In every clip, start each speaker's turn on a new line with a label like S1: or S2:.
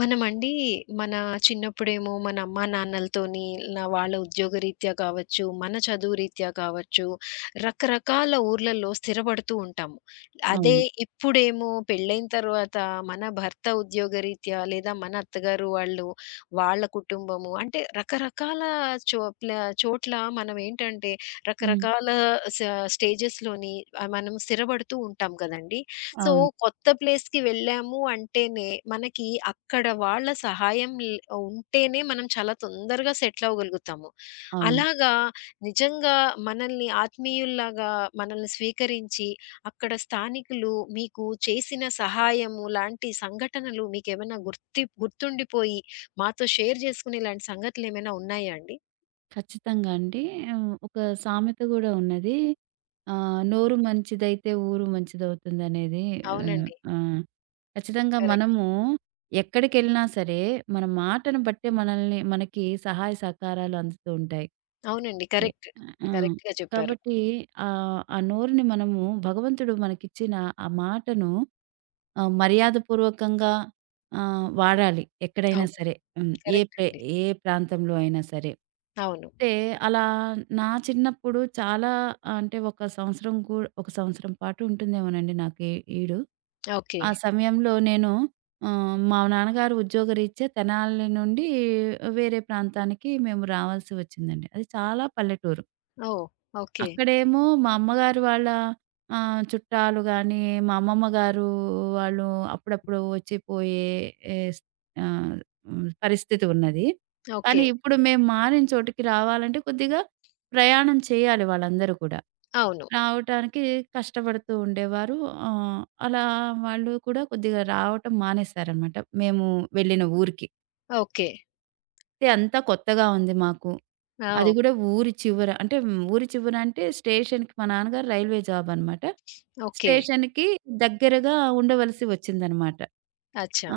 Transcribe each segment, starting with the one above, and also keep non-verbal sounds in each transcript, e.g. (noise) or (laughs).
S1: మనమండి మన చిన్నప్పుడేమో మన అమ్మా నాన్నలతోని ఇలా వాళ్ళ ఉద్యోగరీత్యా కావచ్చు, మన చదువు రీత్యా కావచ్చు, రకరకాల ఊర్లలో స్థిరపడుతూ ఉంటాము. అదే
S2: అవును.
S1: ఇప్పుడేమో పెళ్ళైన తర్వాత మన భర్త ఉద్యోగరీత్యా లేదా మన అత్తగారు వాళ్ళు, వాళ్ళ కుటుంబము అంటే రకరకాల చోట్ల చోట్ల మనం ఏంటంటే
S2: హ్మ్.
S1: రకరకాల స స్టేజెస్‌లోని మనం స్థిరపడుతూ ఉంటాం కదండీ! సో,
S2: అవును.
S1: కొత్త ప్లేస్‌కి వెళ్ళాము అంటేనే, మనకి అక్కడ వాళ్ళ సహాయం ఉంటేనే మనం చాలా తొందరగా సెటిల్ అవ్వగలుగుతాము.
S2: అవును.
S1: అలాగా నిజంగా మనల్ని ఆత్మీయుల్లాగా మనల్ని స్వీకరించి, అక్కడ స్థానికులు మీకు చేసిన సహాయము లాంటి సంఘటనలు మీకేమైనా గుర్తుండిపోయి, మాతో షేర్ చేసుకునే ఇలాంటి సంగతులేమైనా ఉన్నాయా అండి?
S2: ఖచ్చితంగా అండి. ఒక సామెత గూడా ఉన్నది. నోరు మంచిదైతే ఊరు మంచిదవుతుందనేది. ఆహ్,
S1: అవునండి.
S2: ఆ! ఆ, ఖచ్చితంగా
S1: కరెక్ట్.
S2: మనము ఎక్కడికెళ్ళినా సరే, మన మాటను బట్టే మనల్ని మనకి సహాయ సహకారాలు అందుతూ ఉంటాయి.
S1: అవునండి.
S2: అంటే
S1: కరెక్ట్.
S2: ఆ!
S1: కరెక్ట్‌గా చెప్పారు.
S2: కాబట్టి ఆ నోరుని మనము భగవంతుడు మనకిచ్చిన ఆ మాటను మర్యాదపూర్వకంగా వాడాలి ఎక్కడైనా
S1: అవును.
S2: సరే. హ్మ్.
S1: కరెక్ట్ అండి.
S2: ఏ ప్రాంతంలో అయినా సరే.
S1: అవును.
S2: అయితే అలా నా చిన్నప్పుడు చాలా అంటే ఒక సంవత్సరం పాటు ఉంటుందేమోనండి నాకు ఈ ఈడు.
S1: ఓకే.
S2: ఆ సమయంలో నేను మా నాన్నగారు ఉద్యోగరీత్యా తెనాలి నుండి వేరే ప్రాంతానికి మేము రావాల్సి వచ్చిందండి. అది చాలా పల్లెటూరు.
S1: ఓహ్! ఓకే.
S2: అక్కడేమో మా అమ్మగారు వాళ్ళ చుట్టాలు గానీ, మా అమ్మమ్మ గారు వాళ్ళు అప్పుడప్పుడు వచ్చి పోయే ఎస్ ఆహ్, హ్మ్. పరిస్థితి ఉన్నది. కానీ
S1: ఓకే.
S2: ఇప్పుడు మేము మారిన చోటికి రావాలంటే కొద్దిగా ప్రయాణం చేయాలి వాళ్ళందరూ కూడా.
S1: అవును.
S2: రావటానికి కష్టపడుతూ ఉండేవారు. ఆహ్, అలా వాళ్ళు కూడా కొద్దిగా రావటం మానేశారనమాట. మేము వెళ్ళిన ఊరికి.
S1: ఓకే.
S2: అంటే అంతా కొత్తగా ఉంది మాకు.
S1: ఆ!
S2: అది
S1: ఓహ్!
S2: గూడా ఊరి చివర. అంటే ఊరి చివర అంటే స్టేషన్‌కి మా నాన్నగారు రైల్వే జాబ్ అనమాట.
S1: ఓకే.
S2: స్టేషన్‌కి దగ్గరగా ఉండవలసి వచ్చిందనమాట.
S1: అచ్చా!
S2: ఆ!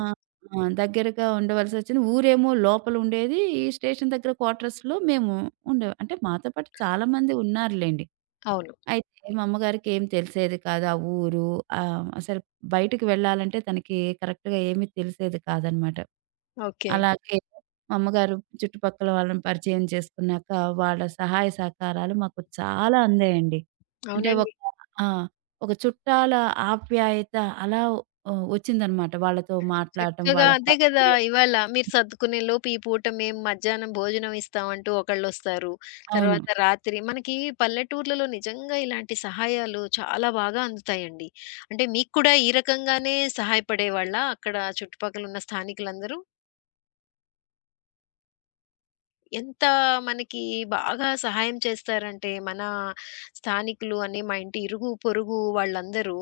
S2: ఆ! దగ్గరగా ఉండవలసొచ్చింది. ఊరేమో లోపల ఉండేది. ఈ స్టేషన్ దగ్గర క్వార్టర్స్‌లో మేము ఉండేవాళ్ళం. అంటే మాతో పాటు చాలామంది ఉన్నారులెండి.
S1: అవును.
S2: అయితే మా అమ్మగారికేం తెలిసేది కాదు. ఆ ఊరు అసలు బయటికి వెళ్ళాలంటే తనకి కరెక్ట్‌గా ఏమీ తెలిసేది కాదనమాట.
S1: ఓకే.
S2: అలాగే మా అమ్మగారు చుట్టుపక్కల వాళ్ళని పరిచయం చేసుకున్నాక, వాళ్ళ సహాయ సహకారాలు మాకు చాలా అందాయండి. అంటే ఒక
S1: అవునండి.
S2: ఆ! ఒక చుట్టాల ఆప్యాయత అలా వచ్చిందనమాట. వాళ్ళతో మాట్లాడటం,
S1: చక్కగా
S2: వాళ్ళ
S1: అదే గదా!
S2: పరిచయం
S1: ఇవాళ మీరు సర్దుకునే లోపు ఈ పూట మేము మధ్యాహ్నం భోజనం ఇస్తామంటూ ఒకళ్ళొస్తారు.
S2: అవును.
S1: తర్వాత రాత్రి మనకి పల్లెటూర్లలో నిజంగా ఇలాంటి సహాయాలు చాలా బాగా అందుతాయండి. అంటే మీకు కూడా ఈ రకంగానే సహాయపడేవాళ్ళా అక్కడ చుట్టుపక్కల ఉన్న స్థానికులందరూ? ఎంత మనకి బాగా సహాయం చేస్తారంటే, మన స్థానికులు అని మా ఇంటి ఇరుగు, పొరుగు వాళ్ళందరూ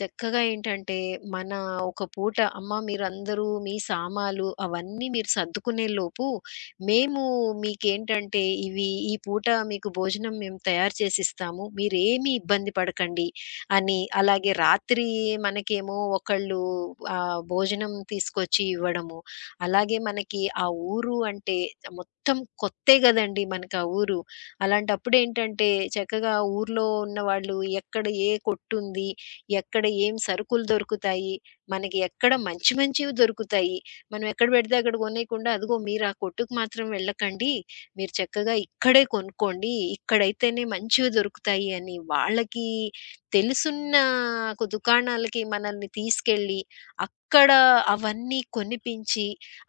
S1: చక్కగా ఏంటంటే, మన ఒక పూట "అమ్మ మీరందరూ మీ సామాలు అవన్నీ మీరు సర్దుకునేలోపు, మేము మీకేంటంటే ఇవి ఈ పూట మీకు భోజనం మేము తయారు చేసిస్తాము. మీరేమీ ఇబ్బంది పడకండి" అని, అలాగే రాత్రి మనకేమో ఒకళ్ళు భోజనం తీసుకొచ్చి ఇవ్వడము. అలాగే మనకి ఆ ఊరు అంటే మొత్తం కొత్తే గదండీ! మనకా ఊరు. అలాంటప్పుడేంటంటే చక్కగా ఊర్లో ఉన్నవాళ్ళు ఎక్కడ ఏ కొట్టుంది, ఎక్కడ ఏం సరుకులు దొరుకుతాయి, మనకి ఎక్కడ మంచి మంచివి దొరుకుతాయి. మనం ఎక్కడ బెడితే అక్కడ గొనేయకుండా, "అదిగో మీరా కొట్టుకు మాత్రం వెళ్ళకండి. మీరు చక్కగా ఇక్కడే కొనుక్కోండి. ఇక్కడైతేనే మంచివి దొరుకుతాయి" అని వాళ్ళకి తెలుసున్న దుకాణాలకి మనల్ని తీసుకెళ్ళి, అక్కడ అవన్నీ కొనిపించి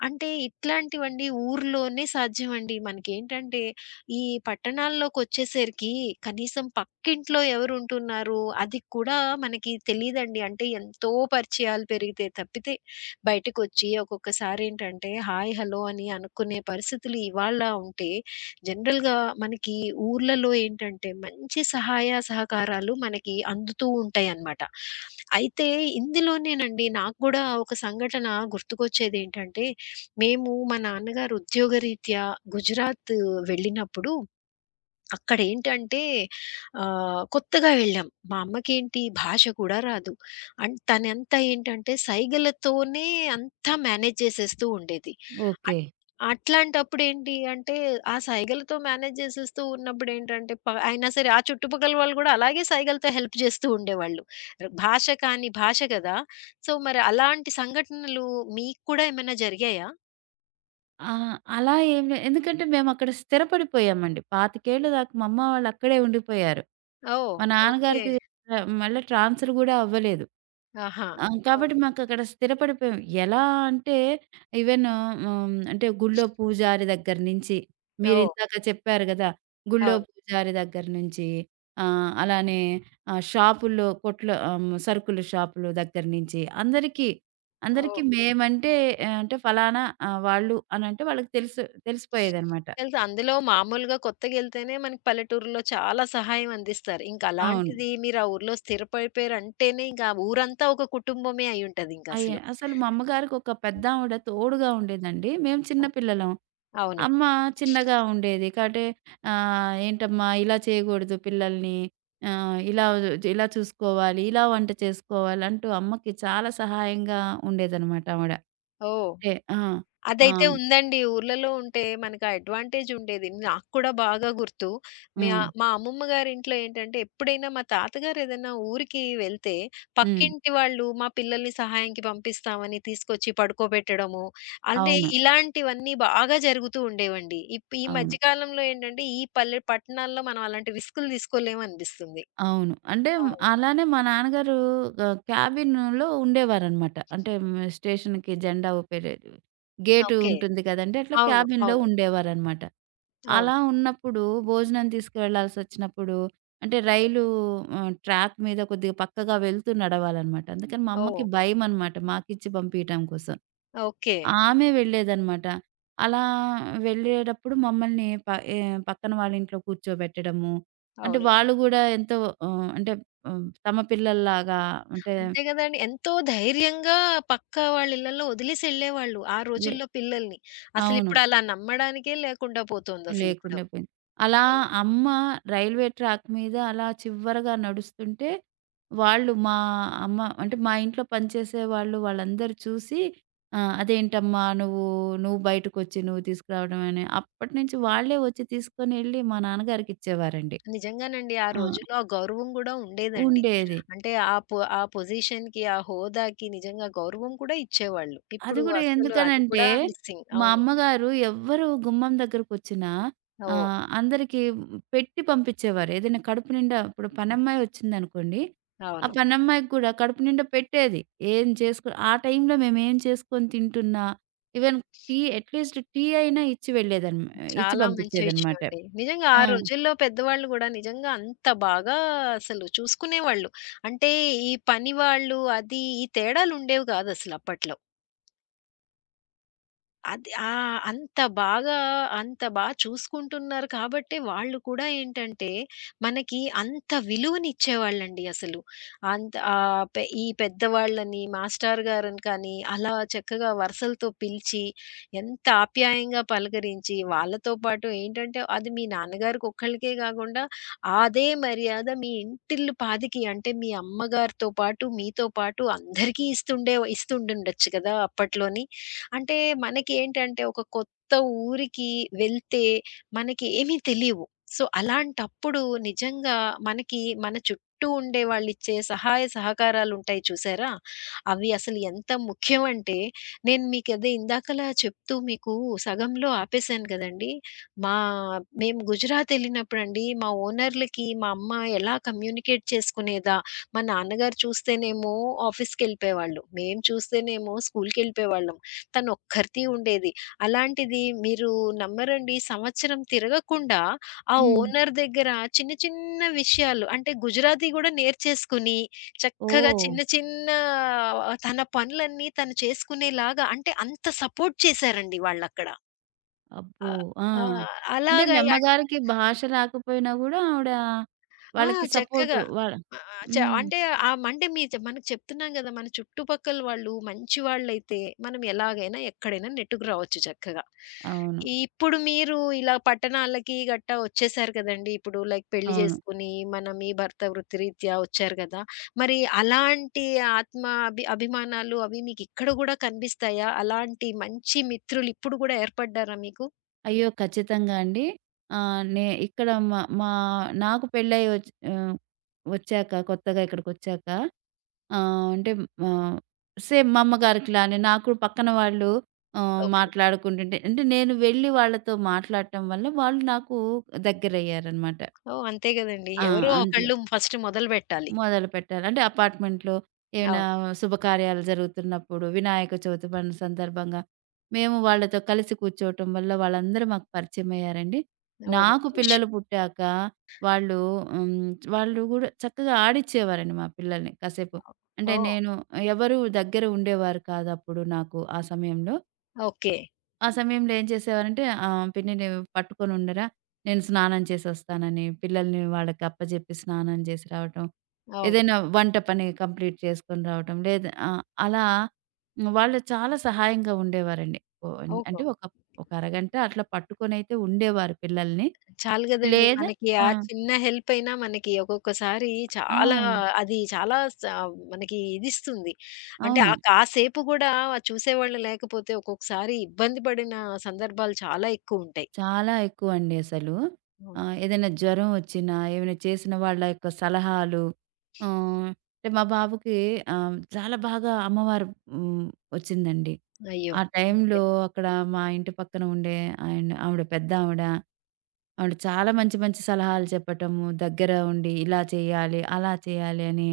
S1: అంటే ఇట్లాంటివండి ఊర్లోనే సాధ్యమండి. మనకేంటంటే ఈ పట్టణాల్లోకొచ్చేసరికి కనీసం పక్కింట్లో ఎవరుంటున్నారు అది కూడా మనకి తెలీదండి. అంటే ఎంతో పరిచయాలు పెరిగితే తప్పితే బయటకొచ్చి ఒక్కొక్కసారేంటంటే హాయ్, హలో అని అనుకునే పరిస్థితులు ఇవాళ ఉంటే జనరల్‌గా మనకి ఊర్లలో ఏంటంటే మంచి సహాయ సహకారాలు మనకి అందుతూ ఉంటాయన్నమాట. అయితే ఇందులోనేనండి నాకు గూడా ఒక సంఘటన గుర్తుకొచ్చేదేంటంటే మేము మా నాన్నగారు ఉద్యోగరీత్యా గుజరాత్ వెళ్ళినప్పుడు అక్కడేంటంటే కొత్తగా వెళ్ళాం. మా అమ్మకేంటి భాష కూడా రాదు. అండ్ తనంతా ఏంటంటే సైగలతోనే అంతా మేనేజ్ చేసేస్తూ ఉండేది.
S2: ఓకే.
S1: అట్ అట్లాంటప్పుడేంటి అంటే ఆ సైగలతో మేనేజ్ చేసేస్తూ ఉన్నప్పుడేంటంటే ప అయినా సరే ఆ చుట్టుపక్కల వాళ్ళు కూడా అలాగే సైగలతో హెల్ప్ చేస్తూ ఉండేవాళ్ళు. భాష కాని భాష కదా! సో మరి అలాంటి సంఘటనలు మీకు కూడా ఏమైనా జరిగాయా?
S2: ఆ! అలా ఏం లే ఎందుకంటే మేమక్కడ స్థిరపడిపోయామండి. 25 ఏళ్ళు దాకా మా అమ్మ వాళ్ళు అక్కడే ఉండిపోయారు.
S1: ఓహ్!
S2: మా
S1: ఓకే.
S2: నాన్నగారికి మళ్ళా ట్రాన్స్‌ఫర్ గూడా అవ్వలేదు.
S1: ఆహా!
S2: ఆ! కాబట్టి
S1: ఓకే.
S2: మాకక్కడ స్థిరపడిపోయాం. ఎలా అంటే ఈవెన్ హ్మ్, అంటే గుళ్ళో పూజారి దగ్గర నుంచి
S1: ఓహ్!
S2: మీరిందాక చెప్పారు గదా! గుళ్ళో
S1: అవును.
S2: పూజారి దగ్గర నుంచి అలానే షాపుల్లో కొట్లో సరుకుల షాపులు దగ్గర నుంచి అందరికి
S1: ఓహ్!
S2: మేమంటే ఆహ్, అంటే ఫలానా వాళ్ళు అనంటే వాళ్ళకి తెలిసిపోయేదనమాట.
S1: తెలుసు. అందులో మామూలుగా కొత్తగెళ్తేనే మనకి పల్లెటూరులో చాలా సహాయం అందిస్తారు. ఇంక
S2: అవును.
S1: అలాంటిది మీరు ఆ ఊర్లో స్థిరపడిపోయారంటేనే ఇంక ఆ ఊరంతా ఒక కుటుంబమే అయ్యుంటదింకసలు.
S2: అసలు మా అమ్మగారికి ఒక పెద్దావిడ తోడుగా ఉండేదండి. మేము చిన్న పిల్లలం.
S1: అవును.
S2: అమ్మ చిన్నగా ఉండేది. కాబట్టి "ఏంటమ్మా ఇలా చేయకూడదు పిల్లల్ని. ఆహ్, ఇలా ఇలా చూసుకోవాలి. ఇలా వంట చేసుకోవాలి" అంటూ అమ్మకి చాలా సహాయంగా ఉండేదనమాట ఆవిడ.
S1: ఓహ్!
S2: అంటే ఆ! ఆ!
S1: అదైతే ఉందండి. ఊర్లలో ఉంటే మనకు ఆ అడ్వాంటేజ్ ఉండేది. నాకు కూడా బాగా గుర్తు.
S2: హ్మ్.
S1: మా అమ్మమ్మ గారింట్లో ఏంటంటే, ఎప్పుడైనా మా తాతగారు ఏదైనా ఊరికి వెళ్తే,
S2: హ్మ్.
S1: పక్కింటి వాళ్ళు మా పిల్లల్ని సహాయంకి పంపిస్తామని తీసుకొచ్చి పడుకోబెట్టడము. అంటే
S2: అవును.
S1: ఇలాంటివన్నీ బాగా జరుగుతూ ఉండేవండి. ఈ
S2: అవును.
S1: మధ్య కాలంలో ఏంటంటే, ఈ పల్లె పట్టణాల్లో మనం అలాంటి రిస్కులు తీసుకోలేము అనిపిస్తుంది.
S2: అవును.
S1: అవును.
S2: అలానే మా నాన్నగారు క్యాబిన్‌లో ఉండేవారనమాట. అంటే స్టేషన్‌కి జెండా ఊపే గేట్
S1: ఓకే.
S2: ఉంటుంది కదండీ! అట్లా
S1: అవును.
S2: క్యాబిన్‌లో
S1: అవును.
S2: ఉండేవారనమాట.
S1: అవును.
S2: అలా ఉన్నప్పుడు భోజనం తీసుకెళ్లాల్సొచ్చినప్పుడు అంటే రైలు ట్రాక్ మీద కొద్దిగా పక్కగా వెళ్తూ నడవాలనమాట. అందుకని మా
S1: ఓహ్!
S2: అమ్మకి భయమనమాట మాకిచ్చి పంపియటం కోసం.
S1: ఓకే.
S2: ఆమె వెళ్ళేదనమాట. అలా వెళ్ళేటప్పుడు మమ్మల్ని ప ఏ పక్కన వాళ్ళ ఇంట్లో కూర్చోబెట్టడము. అంటే
S1: అవునండి.
S2: వాళ్ళు గూడా ఎంతో ఆహ్, అంటే తమ పిల్లల్లాగా అంటే
S1: అంతే గదండీ. ఎంతో ధైర్యంగా పక్కా వాళ్ళ ఇళ్ళలో వదిలేసి ఎళ్ళేవాళ్ళు. ఆ
S2: వె
S1: రోజుల్లో పిల్లల్ని.
S2: అవును.
S1: అసలిప్పుడు అలా నమ్మడానికే లేకుండా పోతోందసలిప్పుడు.
S2: లేకుండా పోయింది. అలా
S1: అవును.
S2: అమ్మ రైల్వే ట్రాక్ మీద అలా చివరగా నడుస్తుంటే, వాళ్ళు మా అమ్మ అంటే మా ఇంట్లో పనిచేసే వాళ్ళు వాళ్ళందరూ చూసి "అదేంటమ్మా నువ్వు బయటకొచ్చి నువ్వు తీసుకురావడం" అని. అప్పటినుంచి వాళ్ళే వచ్చి తీసుకొనెళ్ళి మా నాన్నగారికిచ్చేవారండి.
S1: నిజంగానండి. ఆ రోజుల్లో
S2: ఆ!
S1: ఆ గౌరవం గూడా ఉండేదండి.
S2: ఉండేది.
S1: అంటే ఆ పొజిషన్‌కి, ఆ హోదాకి నిజంగా గౌరవం కూడా ఇచ్చేవాళ్ళు.
S2: అది
S1: ఇప్పుడు
S2: గూడా
S1: అస్సలు అది
S2: ఎందుకనంటే,
S1: కూడా మిస్సింగ్.
S2: మా
S1: అవును.
S2: అమ్మగారు ఎవ్వరు గుమ్మం దగ్గరకొచ్చినా
S1: ఓహ్!
S2: అందరికి పెట్టి పంపించేవారు. ఏదైనా కడుపు నిండా ఇప్పుడు పనమ్మాయి వచ్చిందనుకోండి, ఆ
S1: అవును.
S2: పనమ్మాయికి కూడా కడుపు నిండా పెట్టేది. ఏం చేసుకో ఆ టైంలో మేమేం చేసుకొని తింటున్నా, ఈవెన్ టీ అయినా ఇచ్చి
S1: చాలా మంచి విషయం
S2: పంపించేదనమాట.
S1: అండి. నిజంగా ఆ
S2: ఆ!
S1: రోజుల్లో పెద్దవాళ్ళు గూడా నిజంగా అంత బాగా అసలు చూసుకునేవాళ్ళు. అంటే ఈ పని వాళ్ళు అది ఈ తేడాలుండేవి గాదసలు అప్పట్లో. అది ఆ! అంత బాగా, అంత బా చూసుకుంటున్నారు కాబట్టే వాళ్ళు కూడా ఏంటంటే, మనకి అంత విలువనిచ్చేవాళ్ళండి అసలు. అంత ఆహ్, పె ఈ పెద్దవాళ్ళని, మాస్టారు గారిని కానీ, అలా చక్కగా వరుసలతో పిలిచి, ఎంత ఆప్యాయంగా పలకరించి, వాళ్ళతో పాటు ఏంటంటే, అది మీ నాన్నగారికొక్కళ్ళకే కాకుండా, అదే మర్యాద మీ ఇంటిల్లి పాదికి అంటే, మీ అమ్మగారితో పాటు, మీతో పాటు అందరికీ ఇస్తుండుండొచ్చు కదా! అప్పట్లోని. అంటే మనకేంటంటే ఒక కొత్త ఊరికి వెళ్తే మనకి ఏమీ తెలీవు. సో, అలాంటప్పుడు నిజంగా మనకి మన చుట్టూ ఉండే వాళ్ళిచ్చే సహాయ సహకారాలుంటాయి చూసారా? అవి అసలు ఎంత ముఖ్యమంటే నేను మీకదే ఇందాకలా చెప్తూ మీకు సగంలో ఆపేశాను గదండీ! మా మేము గుజరాత్ ఎళ్ళినప్పుడండి మా ఓనర్‌లకి మా అమ్మ ఎలా కమ్యూనికేట్ చేసుకునేదా, మా నాన్నగారు చూస్తేనేమో ఆఫీస్‌కెళ్ళిపోయేవాళ్ళు. మేము చూస్తేనేమో స్కూల్‌కెళ్ళిపోయేవాళ్ళం. తనొక్కరిది ఉండేది. అలాంటిది మీరు నమ్మరండి సంవత్సరం తిరగకుండా ఆ
S2: హ్మ్.
S1: ఓనర్ దగ్గర చిన్న చిన్న విషయాలు అంటే గుజరాతీ గూడా నేర్చేసుకొని, చక్కగా
S2: ఓహ్!
S1: చిన్న చిన్న ఆ, తన పనులన్నీ తను చేసుకునేలాగా అంటే అంత సపోర్ట్ చేశారండి వాళ్ళక్కడ.
S2: అబ్బో!
S1: ఆహ్,
S2: ఆ!
S1: ఆ! ఆ,
S2: అంటే మీ
S1: అలాగా యాన్
S2: అమ్మగారికి భాష రాకపోయినా గూడా ఆవిడ
S1: ఆ!
S2: వాళ్ళకి సపోర్టు
S1: చక్కగా.
S2: వాళ్ళ
S1: ఆహ్, చ
S2: హ్మ్.
S1: అంటే ఆహ్, అంటే మీ మనకు చెప్తున్నాం గదా! మన చుట్టుపక్కల వాళ్ళు మంచి వాళ్ళైతే మనం ఎలాగైనా, ఎక్కడైనా నెట్టుకు రావచ్చు చక్కగా.
S2: అవును.
S1: ఇప్పుడు మీరు ఇలా పట్టణాలకి గట్టా వచ్చేసారు కదండీ! ఇప్పుడు లైక్ పెళ్లి
S2: అవును.
S1: చేసుకొని, మన మీ భర్త వృత్తిరీత్యా వచ్చారు గదా! మరి అలాంటి ఆత్మ అభి అభిమానాలు అవి మీకు ఇక్కడ గూడా కనిపిస్తాయా? అలాంటి మంచి మిత్రులు ఇప్పుడు గూడా ఏర్పడ్డారా మీకు?
S2: అయ్యో! ఖచ్చితంగా అండి. ఆహ్, నే ఇక్కడ మా మా నాకు వచ్చాక కొత్తగా ఇక్కడికొచ్చాక ఆహ్, అంటే ఆహ్, సేమ్ మా అమ్మగారికిలానే నాకు పక్కన వాళ్ళు
S1: ఓకే.
S2: మాట్లాడుకుంటుంటే అంటే నేను వెళ్లి వాళ్ళతో మాట్లాడటం వల్ల వాళ్ళు నాకు దగ్గరయ్యారనమాట.
S1: ఓహ్! అంతే గదండీ!
S2: ఆ!
S1: ఎవరో
S2: అంతే.
S1: ఒకళ్ళు ఫస్ట్ మొదలుబెట్టాలి.
S2: మొదలుపెట్టాలి. అంటే అపార్ట్‌మెంట్‌లో ఏమైనా
S1: అవును.
S2: శుభకార్యాలు జరుగుతున్నప్పుడు, వినాయక చవితి పండుగ సందర్భంగా మేము వాళ్ళతో కలిసి కూర్చోవటం వల్ల వాళ్ళందరూ మాకు పరిచయమయ్యారండి.
S1: ఓహ్!
S2: నాకు
S1: మంచి
S2: పిల్లలు
S1: విషయం.
S2: పుట్టాక వాళ్ళు హ్మ్, వాళ్ళు గూడా చక్కగా ఆడిచ్చేవారండి మా పిల్లల్ని కాసేపు. అంటే
S1: ఓహ్!
S2: నేను ఎవరు దగ్గర ఉండేవారు కాదప్పుడు నాకు ఆ సమయంలో.
S1: ఓకే.
S2: ఆ సమయంలో ఏం చేసేవారంటే పిన్నిని పట్టుకొనుండరా, నేను స్నానం చేసొస్తానని, పిల్లల్ని వాళ్ళకి అప్పజెప్పి స్నానం చేసి రావటం,
S1: అవును.
S2: ఏదైనా వంట పని కంప్లీట్ చేసుకొని రావటం, లేదా అలా వాళ్ళు చాలా సహాయంగా ఉండేవారండి. ఓహ్!
S1: ఓహో!
S2: అంటే ఒక అరగంట అట్లా పట్టుకొనైతే ఉండేవారు పిల్లల్ని.
S1: చాలు గదండీ.
S2: లేదా
S1: మనకి
S2: ఆ!
S1: ఆ చిన్న హెల్ప్ అయినా మనకి ఒక్కొక్కసారి
S2: ఆ!
S1: చాలా అది చాలా స మనకి ఇదిస్తుంది. అంటే
S2: అవును.
S1: ఆ కాసేపు గూడా చూసేవాళ్ళు లేకపోతే ఒక్కొక్కసారి ఇబ్బంది పడిన సందర్భాలు చాలా ఎక్కువుంటాయి.
S2: చాలా ఎక్కువండి అసలు.
S1: అవును.
S2: ఏదైనా జ్వరం వచ్చినా, ఏమైనా చేసిన వాళ్ళ యొక్క సలహాలు ఆహ్, అంటే మా బాబుకి చాలా బాగా అమ్మవారు హ్మ్, వచ్చిందండి.
S1: అయ్యో!
S2: ఆ
S1: ఓకే.
S2: టైంలో అక్కడ మా ఇంటి పక్కన ఉండే ఆయన ఆవిడ పెద్దావిడ, ఆవిడ ఆవిడ చాలా మంచి మంచి సలహాలు చెప్పటము, దగ్గర ఉండి ఇలా చేయాలి, అలా చేయాలి అని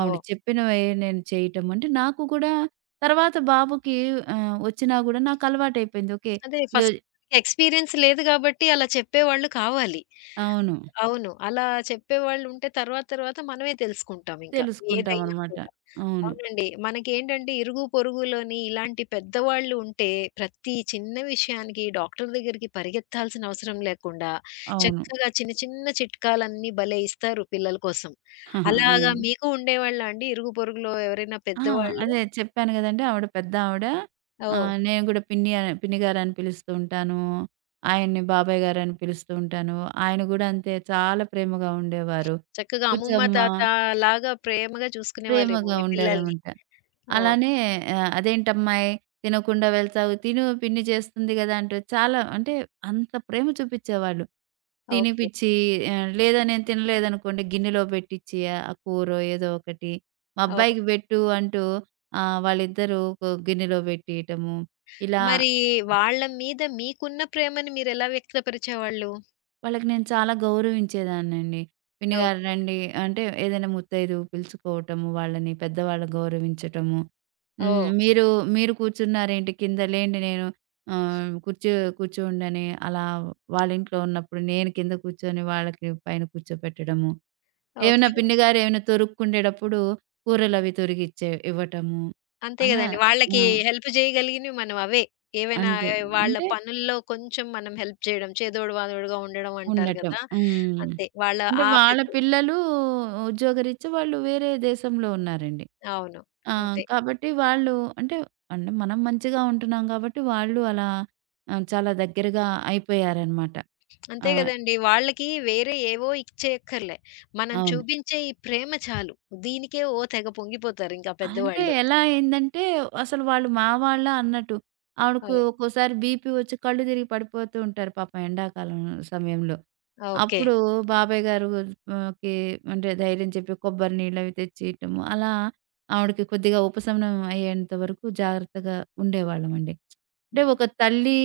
S2: ఆవిడ చెప్పినవే నేను చేయటం. అంటే నాకు కూడా తర్వాత బాబుకి వచ్చినా గూడా నాకు అలవాటైపోయింది. ఓకే.
S1: అదే ఫస్ట్
S2: ఈరోజు
S1: ఎక్స్‌పీరియన్స్ లేదు గాబట్టి అలా చెప్పేవాళ్ళు కావాలి.
S2: అవును.
S1: అవును. అలా చెప్పేవాళ్ళు ఉంటే తర్వాత తర్వాత మనమే తెలుసుకుంటాం ఇంకా. ఏదైనా
S2: తెలుసుకుంటామనమాట.
S1: కూడా.
S2: అవును.
S1: అవునండి. మనకేంటంటే ఇరుగు పొరుగులోని ఇలాంటి పెద్దవాళ్ళు ఉంటే ప్రతి చిన్న విషయానికి డాక్టర్ దగ్గరికి పరిగెత్తాల్సిన అవసరం లేకుండా
S2: అవును.
S1: చక్కగా చిన్న చిన్న చిట్కాలన్నీ భలే ఇస్తారు పిల్లల కోసం.
S2: (laughs) ఆహా! ఆ!
S1: అలాగా మీకు ఉండేవాళ్ళా అండి ఇరుగు పొరుగులో ఎవరైనా
S2: ఆ!
S1: పెద్దవాళ్ళు?
S2: అదే చెప్పాను గదండీ! ఆవిడ పెద్దావిడ.
S1: ఓహ్!
S2: నేను గూడా పిన్ని అని పిన్ని గారని పిలుస్తూ ఉంటాను. ఆయన్ని బాబాయ్ గారని పిలుస్తూ ఉంటాను. ఆయన గూడా అంతే చాలా ప్రేమగా ఉండేవారు.
S1: చక్కగా అమ్మమ్మ,
S2: "కూర్చోమ్మ"
S1: తాత లాగా ప్రేమగా చూసుకునేవాళ్ళేమో
S2: ప్రేమగా
S1: మీ పిల్లల్ని.
S2: ఉండారనమాట.
S1: ఓహ్!
S2: అలానే "అదేంటమ్మాయి తినకుండా వెళ్తావు? తిను పిన్ని చేస్తుంది గదా!" అంటే చాలా అంటే అంత ప్రేమ చూపిచ్చేవాళ్ళు.
S1: ఓకే.
S2: తినిపిచ్చి లేదా నేను తినలేదనుకోండి గిన్నెలో పెట్టిచ్చి ఆ కూరో ఏదో ఒకటి, మా
S1: ఓహ్!
S2: అబ్బాయికి పెట్టు అంటూ వాళ్ళిద్దరూ ఒక గిన్నెలో పెట్టియటము. ఇలా
S1: మరి వాళ్ళ మీద మీకున్న ప్రేమని మీరెలా వ్యక్తపరిచేవాళ్ళు?
S2: వాళ్ళకి నేను చాలా గౌరవించేదాన్నండి. పిన్ని గారు
S1: ఓకే.
S2: రండి అంటే ఏదైనా ముత్తైదువు పిలుచుకోవటము వాళ్ళని పెద్దవాళ్ళని గౌరవించటము. హ్మ్.
S1: ఓహ్!
S2: మీరు మీరు కూర్చున్నారేంటి కింద లేండి నేను ఆహ్, కూర్చో కూర్చోండని అలా వాళ్ళ ఇంట్లో ఉన్నప్పుడు నేను కింద కూర్చొని వాళ్ళకి పైన కూర్చోపెట్టడము. ఏమైనా
S1: ఓకే.
S2: పిన్ని గారు ఏమైనా తొరుక్కుండేటప్పుడు కూరలవి తొరిగిచ్చే ఇవ్వటము.
S1: అంతే
S2: అలా
S1: గదండీ.
S2: ఆ!
S1: వాళ్ళకి హెల్ప్ జేయగలిగినవి మనం అవే. ఏవైనా
S2: అంతే.
S1: వాళ్ళ
S2: అంటే
S1: పనుల్లో కొంచెం మనం హెల్ప్ చేయడం. చేదోడు వాదోడుగా ఉండడం అంటారు
S2: ఉండటం.
S1: గదా!
S2: హ్మ్.
S1: అంతే. వాళ్ళ
S2: అంటే
S1: ఆ
S2: వాళ్ళ
S1: పెద్ద
S2: పిల్లలు ఉద్యోగరీత్యా వాళ్ళు వేరే దేశంలో ఉన్నారండి.
S1: అవును.
S2: ఆ!
S1: అంతే.
S2: కాబట్టి వాళ్ళు అంటే, మనం మంచిగా ఉంటున్నాం కాబట్టి వాళ్ళు అలా చాలా దగ్గరగా అయిపోయారనమాట. ఆ!
S1: అంతే గదండీ. వాళ్ళకి వేరే ఏవో ఇచ్చేయక్కర్లే. మనం
S2: అవును.
S1: చూపించే ఈ ప్రేమ చాలు. దీనికే ఓ తెగ పొంగిపోతారింకా
S2: అంటే
S1: పెద్దవాళ్ళు.
S2: ఎలా అయిందంటే, అసలు వాళ్ళు మా వాళ్ళా అన్నట్టు. ఆవిడకు
S1: ఓహ్!
S2: ఒక్కోసారి బీపీ వచ్చి కళ్ళు తిరిగి పడిపోతూ ఉంటారు పాపం ఎండాకాలం సమయంలో.
S1: ఓకే.
S2: అప్పుడు బాబాయ్ గారు ఆహ్, కి అంటే ధైర్యం చెప్పి కొబ్బరి నీళ్ళవి తెచ్చియటము, అలా ఆవిడకి కొద్దిగా ఉపశమనం అయ్యేంత వరకు జాగ్రత్తగా ఉండేవాళ్ళమండి. అంటే
S1: హ్మ్.
S2: ఒక తల్లి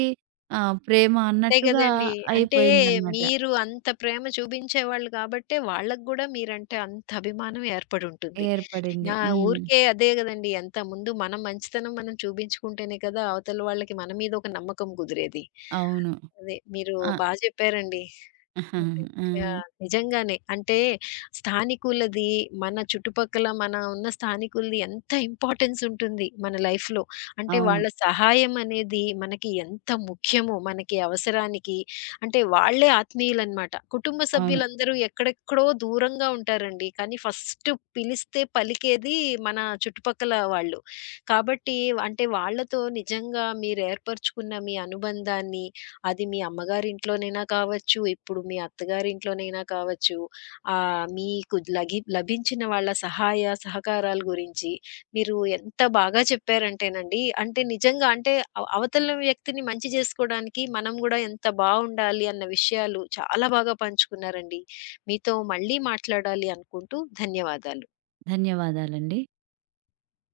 S2: ప్రేమ
S1: అంతే
S2: అన్నట్టుగా
S1: గదండీ. అంటే
S2: అయిపోయిందనమాట.
S1: మీరు అంత ప్రేమ చూపించేవాళ్ళు కాబట్టే వాళ్ళకి గూడా మీరంటే అంత అభిమానం ఏర్పడుంటుంది.
S2: ఏర్పడింది.
S1: ఆ!
S2: హ్మ్.
S1: ఊరికే అదే గదండీ అంతా. ముందు మనం మంచితనం మనం చూపించుకుంటేనే కదా అవతల వాళ్ళకి మన మీద ఒక నమ్మకం కుదిరేది.
S2: అవును.
S1: అదే మీరు
S2: ఆ!
S1: బా జెప్పారండి.
S2: (laughs)
S1: అంతే.
S2: ఆ!
S1: యాహ్! నిజంగానే. అంటే స్థానికులది, మన చుట్టుపక్కల మన ఉన్న స్థానికులది ఎంత ఇంపార్టెన్స్ ఉంటుంది మన లైఫ్‌లో. అంటే వాళ్ళ
S2: అవును.
S1: సహాయం అనేది మనకి ఎంత ముఖ్యమో మనకి అవసరానికి. అంటే వాళ్ళే ఆత్మీయులనమాట. కుటుంబ
S2: అవును.
S1: సభ్యులందరూ ఎక్కడెక్కడో దూరంగా ఉంటారండి. కానీ ఫస్ట్ పిలిస్తే పలికేది మన చుట్టుపక్కల వాళ్ళు. కాబట్టి అంటే వాళ్ళతో నిజంగా మీరు ఏర్పరచుకున్న మీ అనుబంధాన్ని అది మీ అమ్మగారింట్లోనైనా కావచ్చు, ఇప్పుడు మీ అత్తగారింట్లోనైనా కావచ్చు, మీకు లభించిన వాళ్ళ సహాయ సహకారాల గురించి మీరు ఎంత బాగా చెప్పారంటేనండి, అంటే నిజంగా అంటే అవతల వ్యక్తిని మంచి జేసుకోవడానికి మనం గూడా ఎంత బావుండాలి అన్న విషయాలు చాలా బాగా పంచుకున్నారండి. మీతో మళ్ళీ మాట్లాడాలి అనుకుంటూ ధన్యవాదాలు.
S2: ధన్యవాదాలండి.